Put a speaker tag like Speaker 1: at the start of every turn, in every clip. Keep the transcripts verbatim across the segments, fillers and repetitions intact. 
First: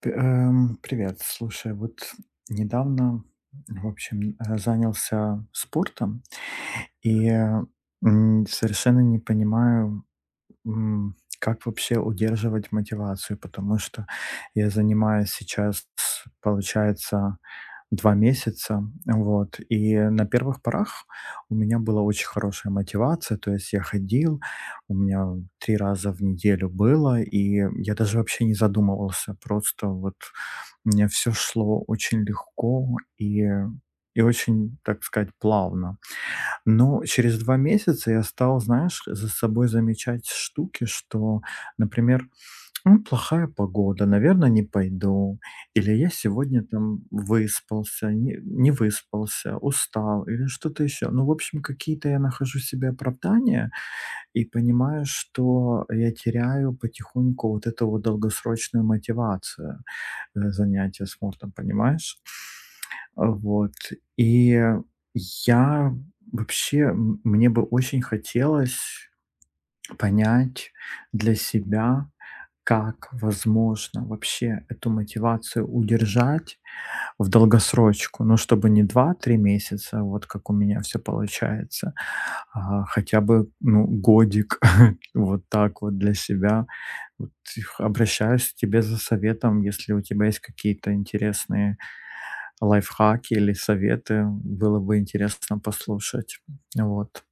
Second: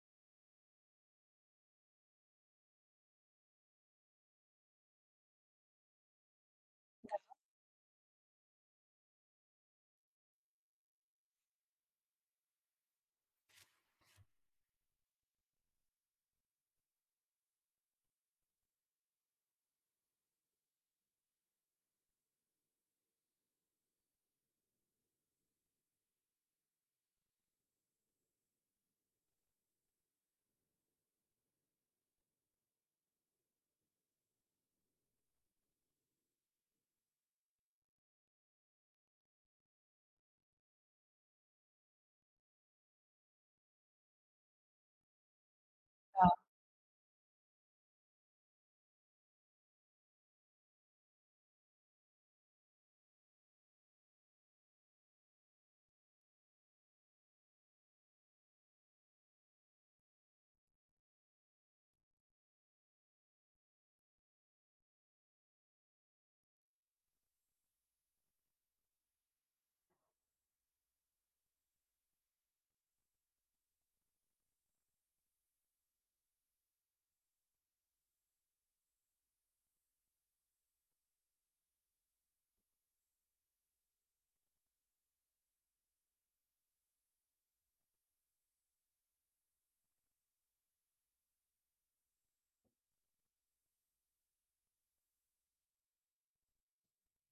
Speaker 1: П- эм, Привет, слушай, вот недавно, в общем, э, занялся спортом и э, м, совершенно не понимаю, м, как вообще удерживать мотивацию, потому что я занимаюсь сейчас, получается, два месяца, вот, и на первых порах у меня была очень хорошая мотивация, то есть я ходил, у меня три раза в неделю было, и я даже вообще не задумывался, просто вот мне все шло очень легко и и очень, так сказать, плавно. Но через два месяца я стал, знаешь, за собой замечать штуки, что, например, ну, плохая погода, наверное, не пойду. Или я
Speaker 2: Да,
Speaker 1: сегодня там выспался, не не выспался, устал или что-то еще. Ну, в общем, какие-то я нахожу себе оправдания и понимаю, что я теряю потихоньку вот эту вот долгосрочную мотивацию э, занятия спортом, понимаешь? А, вот. И я вообще, м, мне бы очень хотелось понять для себя, как возможно вообще эту мотивацию удержать в долгосрочку, ну, чтобы не два-три месяца, а вот как у меня все получается, а хотя бы, ну, годик вот так вот для себя вот их обращаюсь к тебе за советом, если у тебя есть какие-то интересные лайфхаки или советы, было бы интересно послушать. Вот.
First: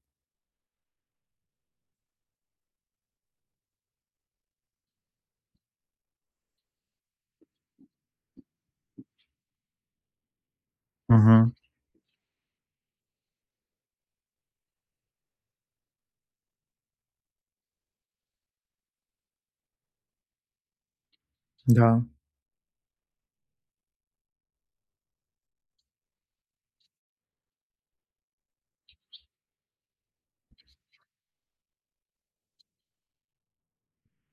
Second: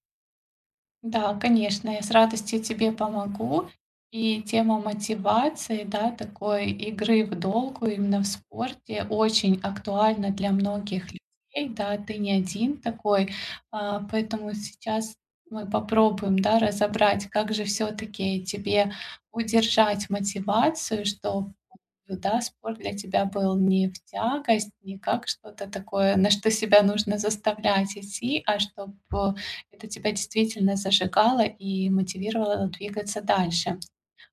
Speaker 2: да, конечно, я с радостью тебе помогу. И тема мотивации, да, такой игры в долгу именно в спорте очень актуальна для многих
Speaker 1: Мгм.
Speaker 2: людей. Да, ты не один такой, а, поэтому сейчас мы попробуем, да, разобрать, как же все-таки тебе удержать мотивацию, что
Speaker 1: Да,
Speaker 2: Да, спорт для тебя был не в тягость, не как что-то такое, на что себя нужно заставлять идти, а чтобы это тебя действительно зажигало и мотивировало двигаться дальше.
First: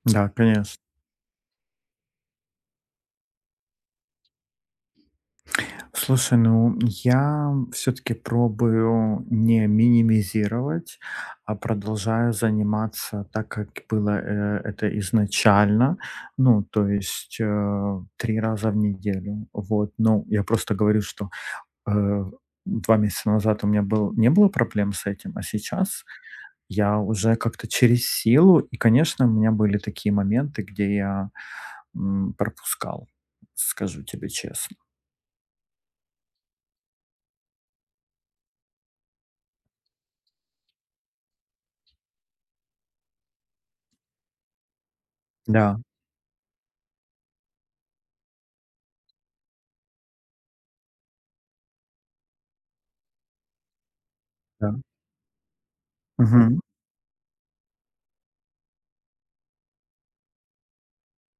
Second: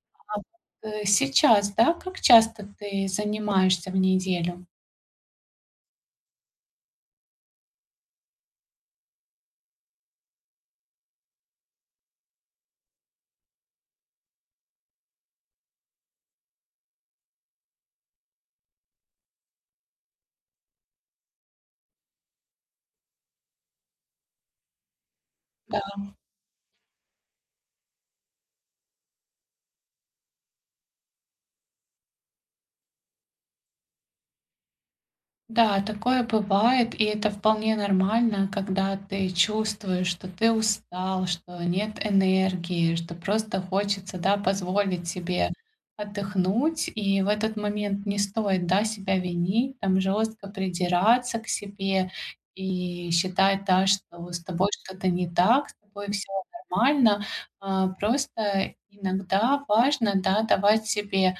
Speaker 1: да,
Speaker 2: А вот,
Speaker 1: конечно.
Speaker 2: э, сейчас, да, как часто ты занимаешься в неделю?
Speaker 1: Слушай, ну я все-таки пробую не минимизировать, а продолжаю заниматься так, как было э, это изначально. Ну, то есть э, три раза в неделю. Вот. Ну, я просто говорю, что э, 2 месяца назад у меня был не было проблем с этим, а сейчас я уже как-то через силу. И, конечно, у меня были такие моменты, где я, м, пропускал, скажу тебе честно.
Speaker 2: Да, такое бывает, и это вполне нормально, когда ты чувствуешь, что ты устал, что нет энергии, что просто хочется, да, позволить себе
Speaker 1: Да,
Speaker 2: отдохнуть. И в этот момент не стоит, да, себя винить, там жестко придираться к себе и считать, да, что с тобой
Speaker 1: да.
Speaker 2: что-то не так, с тобой все
Speaker 1: Мгм,
Speaker 2: нормально. А, просто иногда важно, да, давать себе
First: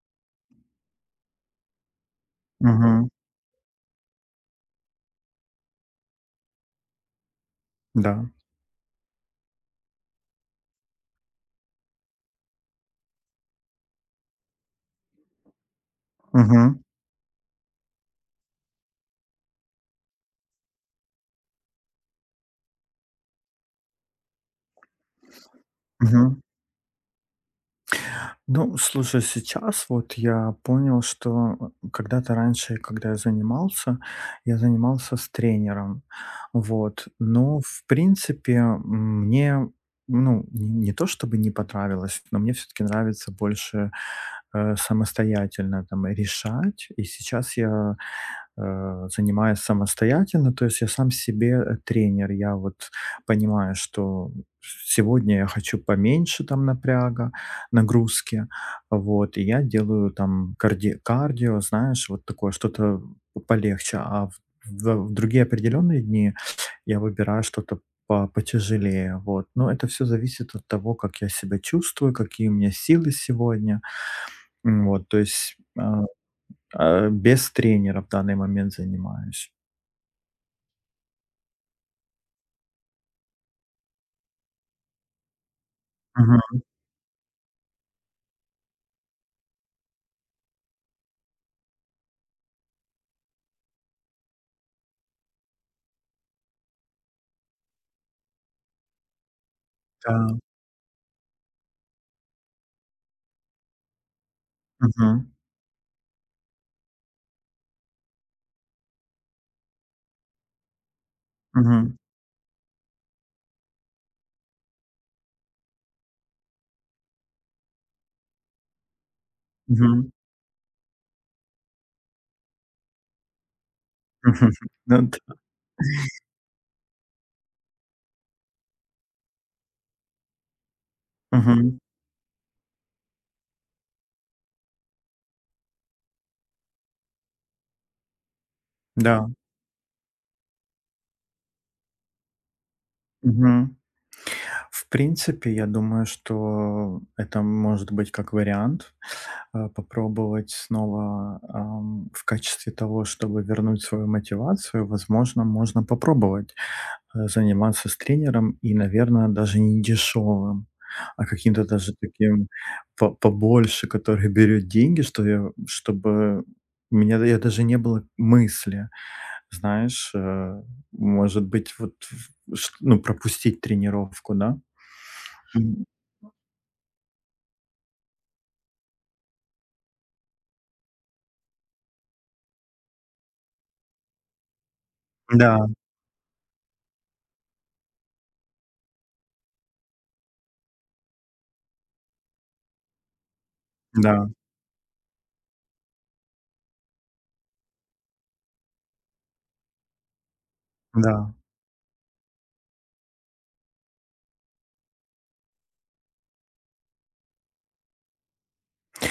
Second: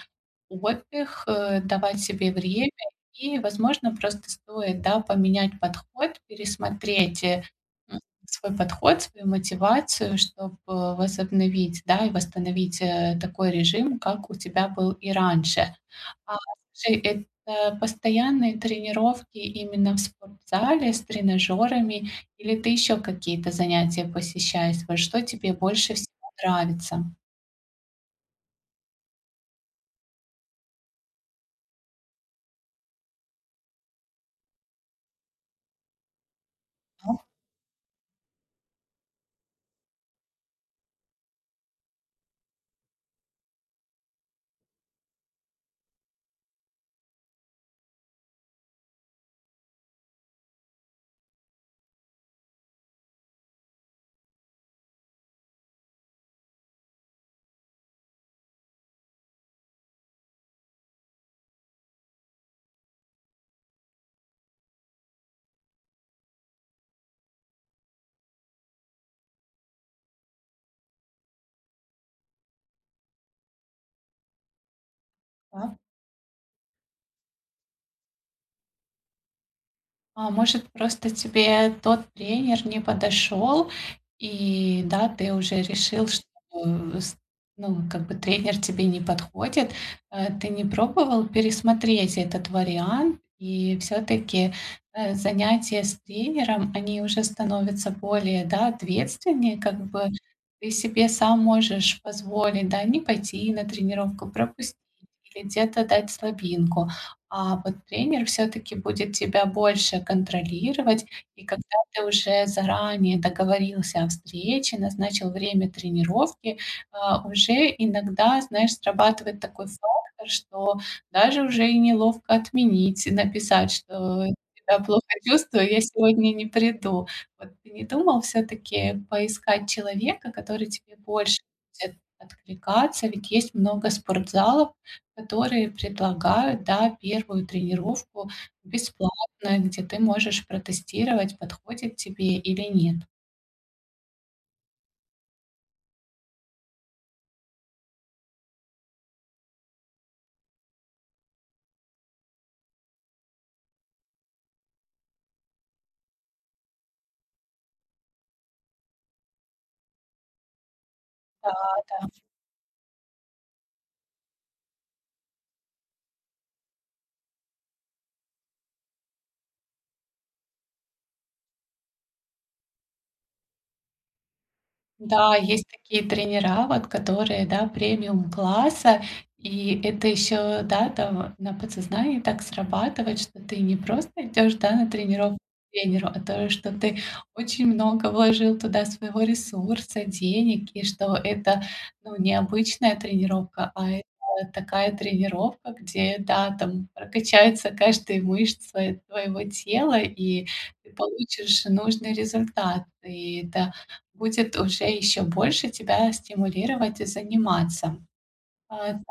Speaker 2: отдых, э, давать себе время
Speaker 1: мгм,
Speaker 2: и, возможно, просто стоит, да, поменять подход, пересмотреть, э, м,
Speaker 1: да.
Speaker 2: свой подход, свою мотивацию, чтобы возобновить, да, и восстановить, э, такой режим, как у тебя был и раньше. А
Speaker 1: Мгм,
Speaker 2: скажи, это постоянные тренировки именно в спортзале с тренажерами или ты еще какие-то занятия посещаешь? Вот что тебе больше всего
Speaker 1: мгм.
Speaker 2: нравится?
Speaker 1: Ну, слушай, сейчас вот я понял, что э, когда-то раньше, когда я занимался, я занимался с тренером. Вот.
Speaker 2: Так,
Speaker 1: Но, в принципе, м, мне, ну, не, не то чтобы не понравилось, но мне все-таки нравится больше э, самостоятельно там решать. И сейчас я э, занимаюсь самостоятельно, то есть я сам себе э, тренер. Я вот понимаю, что сегодня я хочу поменьше там напряга, нагрузки. Вот, и я делаю там карди кардио, знаешь, вот такое что-то п полегче, а в в в другие определенные дни я выбираю что-то по потяжелее, вот. Но это все зависит от того, как я себя чувствую, какие у меня силы сегодня. М, вот, то есть,
Speaker 2: так.
Speaker 1: а, а, без тренера в данный момент занимаюсь.
Speaker 2: А может, просто тебе тот тренер не подошел, и, да, ты уже решил, что,
Speaker 1: Мгм,
Speaker 2: э, с- ну, как бы тренер тебе не подходит. Э, Ты не пробовал пересмотреть этот вариант, и все-таки занятия с тренером, они уже становятся более, да, ответственнее, как бы
Speaker 1: да.
Speaker 2: ты себе сам можешь позволить, да, не пойти на тренировку, пропустить
Speaker 1: Мгм,
Speaker 2: или где-то дать слабинку. А вот тренер все таки будет тебя больше контролировать, и когда
Speaker 1: мгм,
Speaker 2: ты уже заранее договорился о встрече, назначил время тренировки, а, уже иногда, знаешь, срабатывает такой
Speaker 1: мгм,
Speaker 2: фактор, что даже уже и неловко отменить, и написать, что
Speaker 1: мгм.
Speaker 2: я плохо
Speaker 1: Ну да.
Speaker 2: чувствую, я сегодня не приду. Вот ты не думал все таки поискать человека, который тебе больше
Speaker 1: Мгм,
Speaker 2: будет откликаться? Ведь есть много спортзалов, которые предлагают, да, первую тренировку
Speaker 1: да.
Speaker 2: бесплатно, где ты можешь протестировать, подходит тебе или нет.
Speaker 1: Мгм. В принципе, я думаю, что это может быть как вариант. А, попробовать снова, ам, в качестве того, чтобы вернуть свою мотивацию, возможно, можно попробовать, э, заниматься с тренером и, наверное, даже не дешевым, а каким-то даже таким по побольше, который берет деньги, что я чтобы у меня, да, я даже не было мысли, знаешь, э, может быть, вот в ш ну, пропустить тренировку, да?
Speaker 2: Да, есть такие тренера, вот которые, да, премиум класса, и это еще, да, там на подсознании так срабатывает, что ты не просто идешь, да, на тренировку
Speaker 1: Да,
Speaker 2: к тренеру, а то, что ты очень много вложил туда своего ресурса, денег, и что это, ну, не обычная тренировка, а это
Speaker 1: да,
Speaker 2: такая тренировка, где, да, там прокачаются каждые мышцы твоего тела, и ты
Speaker 1: да.
Speaker 2: получишь нужный результат. И это будет уже еще больше тебя стимулировать и заниматься. А, да,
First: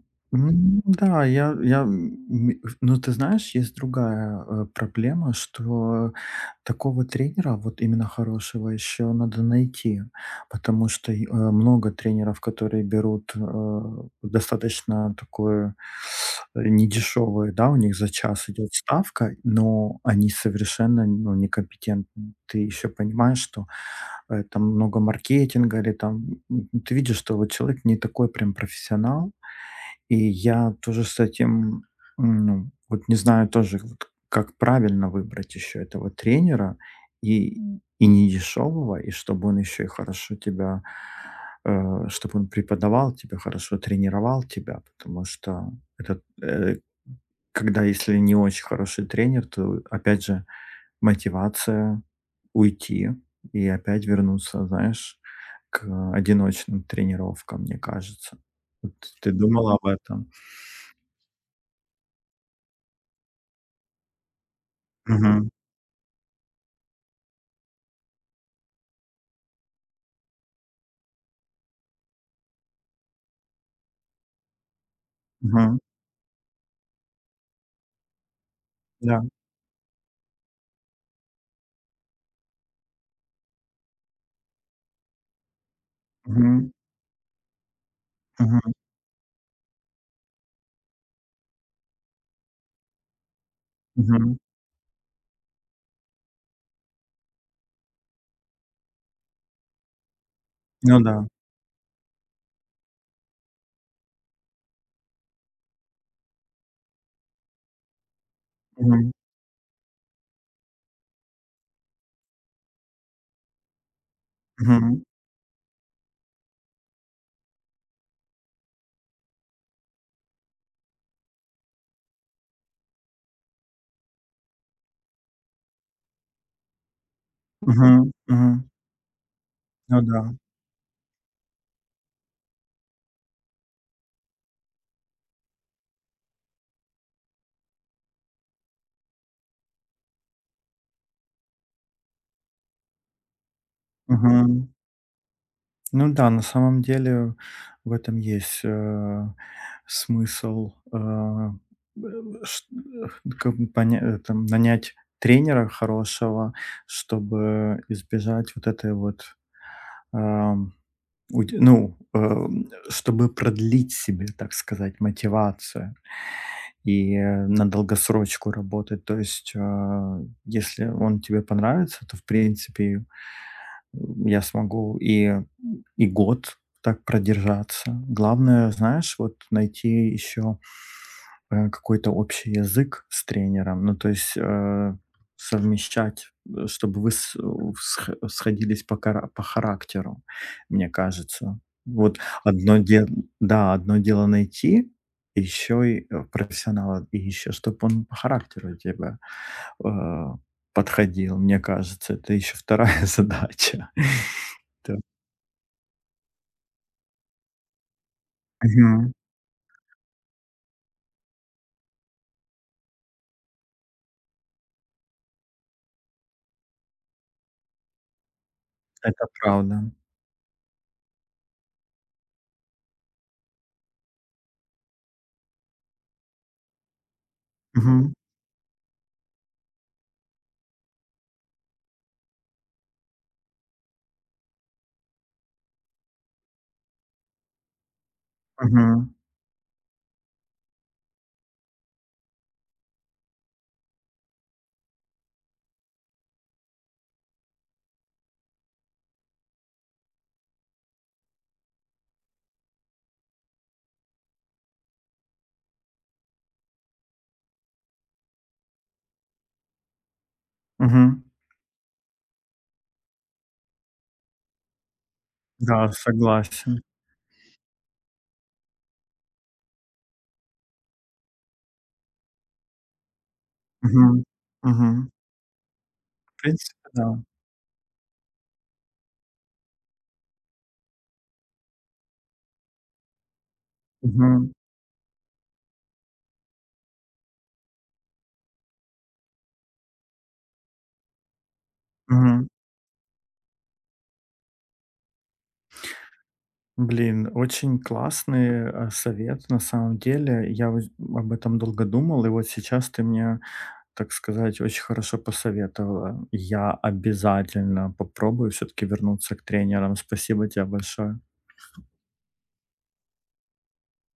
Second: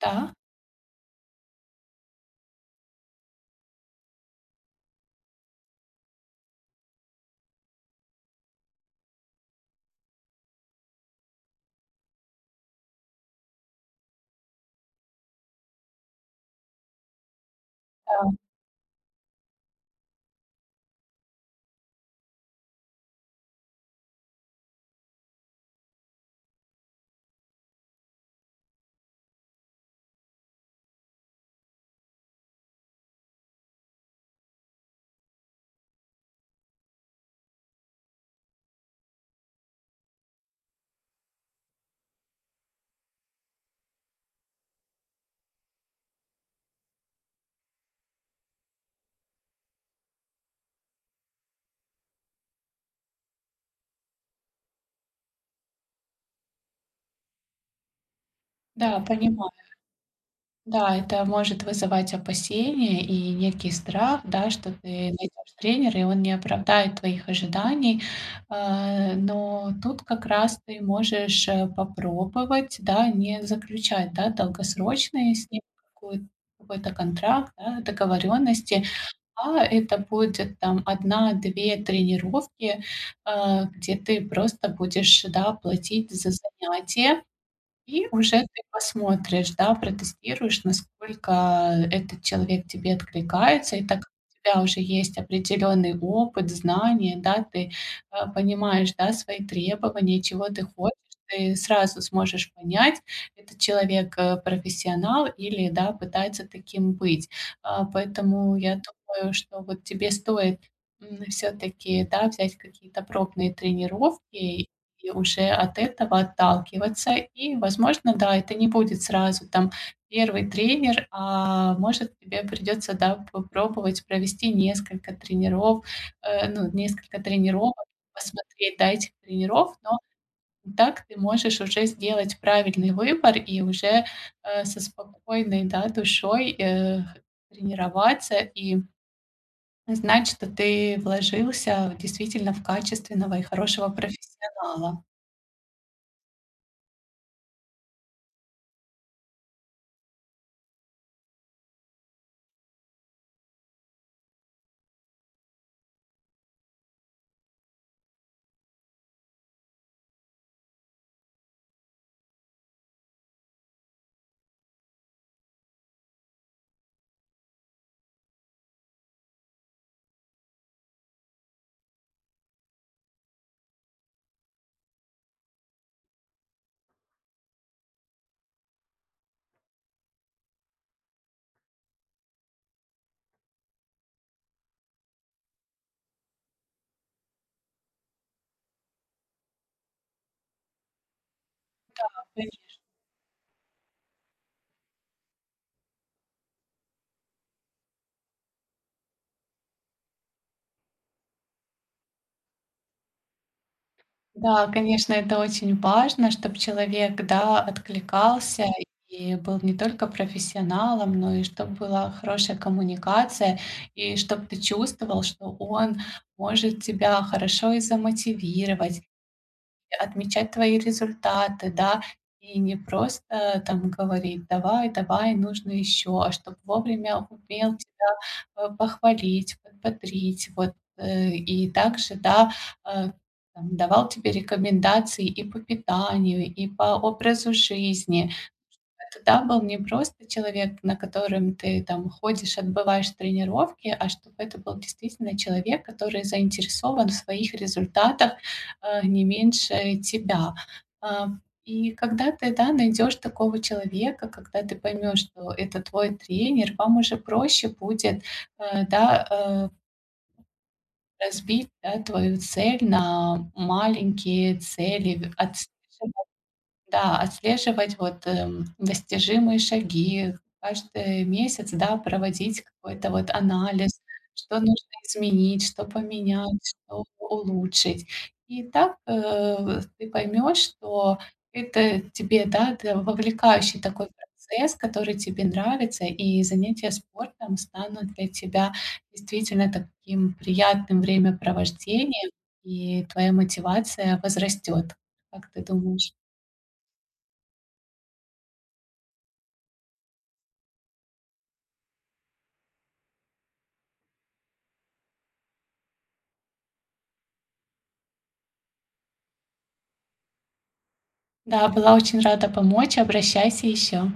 Speaker 2: да,
Speaker 1: М. Да, я я, м, м, ну, ты знаешь, есть другая, э, проблема, что такого тренера, вот именно хорошего, еще надо найти, потому что, и, э, много тренеров, которые берут, э, достаточно такое, э, недешевое, да, у них за час идет ставка, но они совершенно, ну, некомпетентны. Ты еще понимаешь, что, э, там много маркетинга или там, м, ты видишь, что вот человек не такой прям профессионал. И я тоже с этим, м, ну, вот не знаю тоже, вот как правильно выбрать еще этого тренера, и и не дешевого, и чтобы он еще и хорошо тебя, э, чтобы он преподавал тебя, хорошо тренировал тебя, потому что этот, э, когда если не очень хороший тренер, то опять же мотивация уйти и опять вернуться, знаешь, к одиночным тренировкам, мне кажется. Вот
Speaker 2: да,
Speaker 1: ты
Speaker 2: понимаю.
Speaker 1: думала об этом?
Speaker 2: Да, это может вызывать опасения и некий страх, да, что ты
Speaker 1: Мгм,
Speaker 2: найдешь тренера, и он не оправдает твоих ожиданий. А, но тут как раз ты можешь э, попробовать, да, не заключать, да, долгосрочные с ним
Speaker 1: мгм,
Speaker 2: какую- какой-то контракт, да, договоренности,
Speaker 1: да,
Speaker 2: А это будет там одна-две тренировки, а, где ты просто будешь, да, платить за
Speaker 1: мгм,
Speaker 2: занятия. И уже ты
Speaker 1: мгм,
Speaker 2: посмотришь, да, протестируешь, насколько этот человек тебе откликается. И так как
Speaker 1: мгм.
Speaker 2: у тебя уже есть определенный опыт, знания, да, ты, э, понимаешь, да, свои требования, чего ты хочешь,
Speaker 1: Ну да,
Speaker 2: ты сразу сможешь понять, этот человек, э, профессионал или, да, пытается таким быть. А, поэтому я
Speaker 1: мгм,
Speaker 2: думаю, что вот тебе стоит, все таки да, взять какие-то пробные тренировки
Speaker 1: мгм,
Speaker 2: и уже от этого отталкиваться. И, возможно, да, это не будет сразу там первый тренер, а может, тебе придется, да, попробовать провести несколько тренеров, э, ну, несколько тренировок,
Speaker 1: мгм, мгм.
Speaker 2: посмотреть, да, этих тренеров, но
Speaker 1: Ну да,
Speaker 2: так ты можешь уже сделать правильный выбор и уже, э, со спокойной, да, душой, э, тренироваться и знать, что ты вложился действительно в качественного и хорошего
Speaker 1: мгм.
Speaker 2: профессионала.
Speaker 1: Ну да, на самом деле в этом есть, э, смысл, э, э, ш э, как бы поня э, там нанять тренера хорошего, чтобы избежать вот этой вот, эм, Уд ну, э, чтобы продлить себе, так сказать, мотивацию и э, на долгосрочку работать. То есть, э, если он тебе понравится, то, в принципе, я смогу и и год так продержаться. Главное, знаешь, вот найти еще, э, какой-то общий язык с тренером. Ну, то есть, э, совмещать, э, чтобы вы с сх сходились по кара по характеру, мне кажется. Вот одно дело, да, одно дело найти, еще и, э, профессионала, и еще чтобы он по характеру тебя, э подходил, мне кажется. Это еще вторая задача.
Speaker 2: Да,
Speaker 1: Это
Speaker 2: конечно, это очень важно, чтобы человек, да, откликался
Speaker 1: Мгм.
Speaker 2: и был не только профессионалом, но и чтобы была хорошая коммуникация, и чтобы ты чувствовал, что он может тебя хорошо и замотивировать,
Speaker 1: Это правда.
Speaker 2: отмечать твои результаты, да, и не просто там говорить: "Давай, давай, нужно еще", а чтобы вовремя умел тебя,
Speaker 1: Мгм.
Speaker 2: э, похвалить, подбодрить, вот, э. И также, да, э, там давал тебе рекомендации и по питанию, и по образу жизни.
Speaker 1: Мгм.
Speaker 2: Тогда был не просто человек, на котором ты там ходишь, отбываешь тренировки, а чтобы это был действительно человек, который заинтересован в своих результатах, э, не меньше тебя. А, и когда ты, да, найдешь такого человека, когда ты поймешь, что это твой тренер, вам уже проще будет, э, да, э,
Speaker 1: Мгм.
Speaker 2: разбить, да, твою цель на маленькие цели от
Speaker 1: Да, согласен.
Speaker 2: да, отслеживать вот, эм, достижимые шаги, каждый месяц, да, проводить какой-то вот анализ,
Speaker 1: Мгм.
Speaker 2: что нужно
Speaker 1: Мгм.
Speaker 2: изменить, что
Speaker 1: В
Speaker 2: поменять,
Speaker 1: принципе,
Speaker 2: что
Speaker 1: да.
Speaker 2: улучшить. И так, э, ты поймешь, что это тебе, да, это вовлекающий такой
Speaker 1: Мгм.
Speaker 2: процесс, который тебе нравится, и занятия спортом станут для тебя действительно таким приятным времяпровождением,
Speaker 1: Мгм.
Speaker 2: и твоя мотивация возрастет. Как ты думаешь?
Speaker 1: Блин, очень классный, а, совет на самом деле. Я вот об этом долго думал, и вот сейчас ты мне, так сказать, очень хорошо посоветовала. Я обязательно попробую все-таки вернуться к тренерам. Спасибо тебе большое.
Speaker 2: Да, была очень рада помочь. Обращайся еще.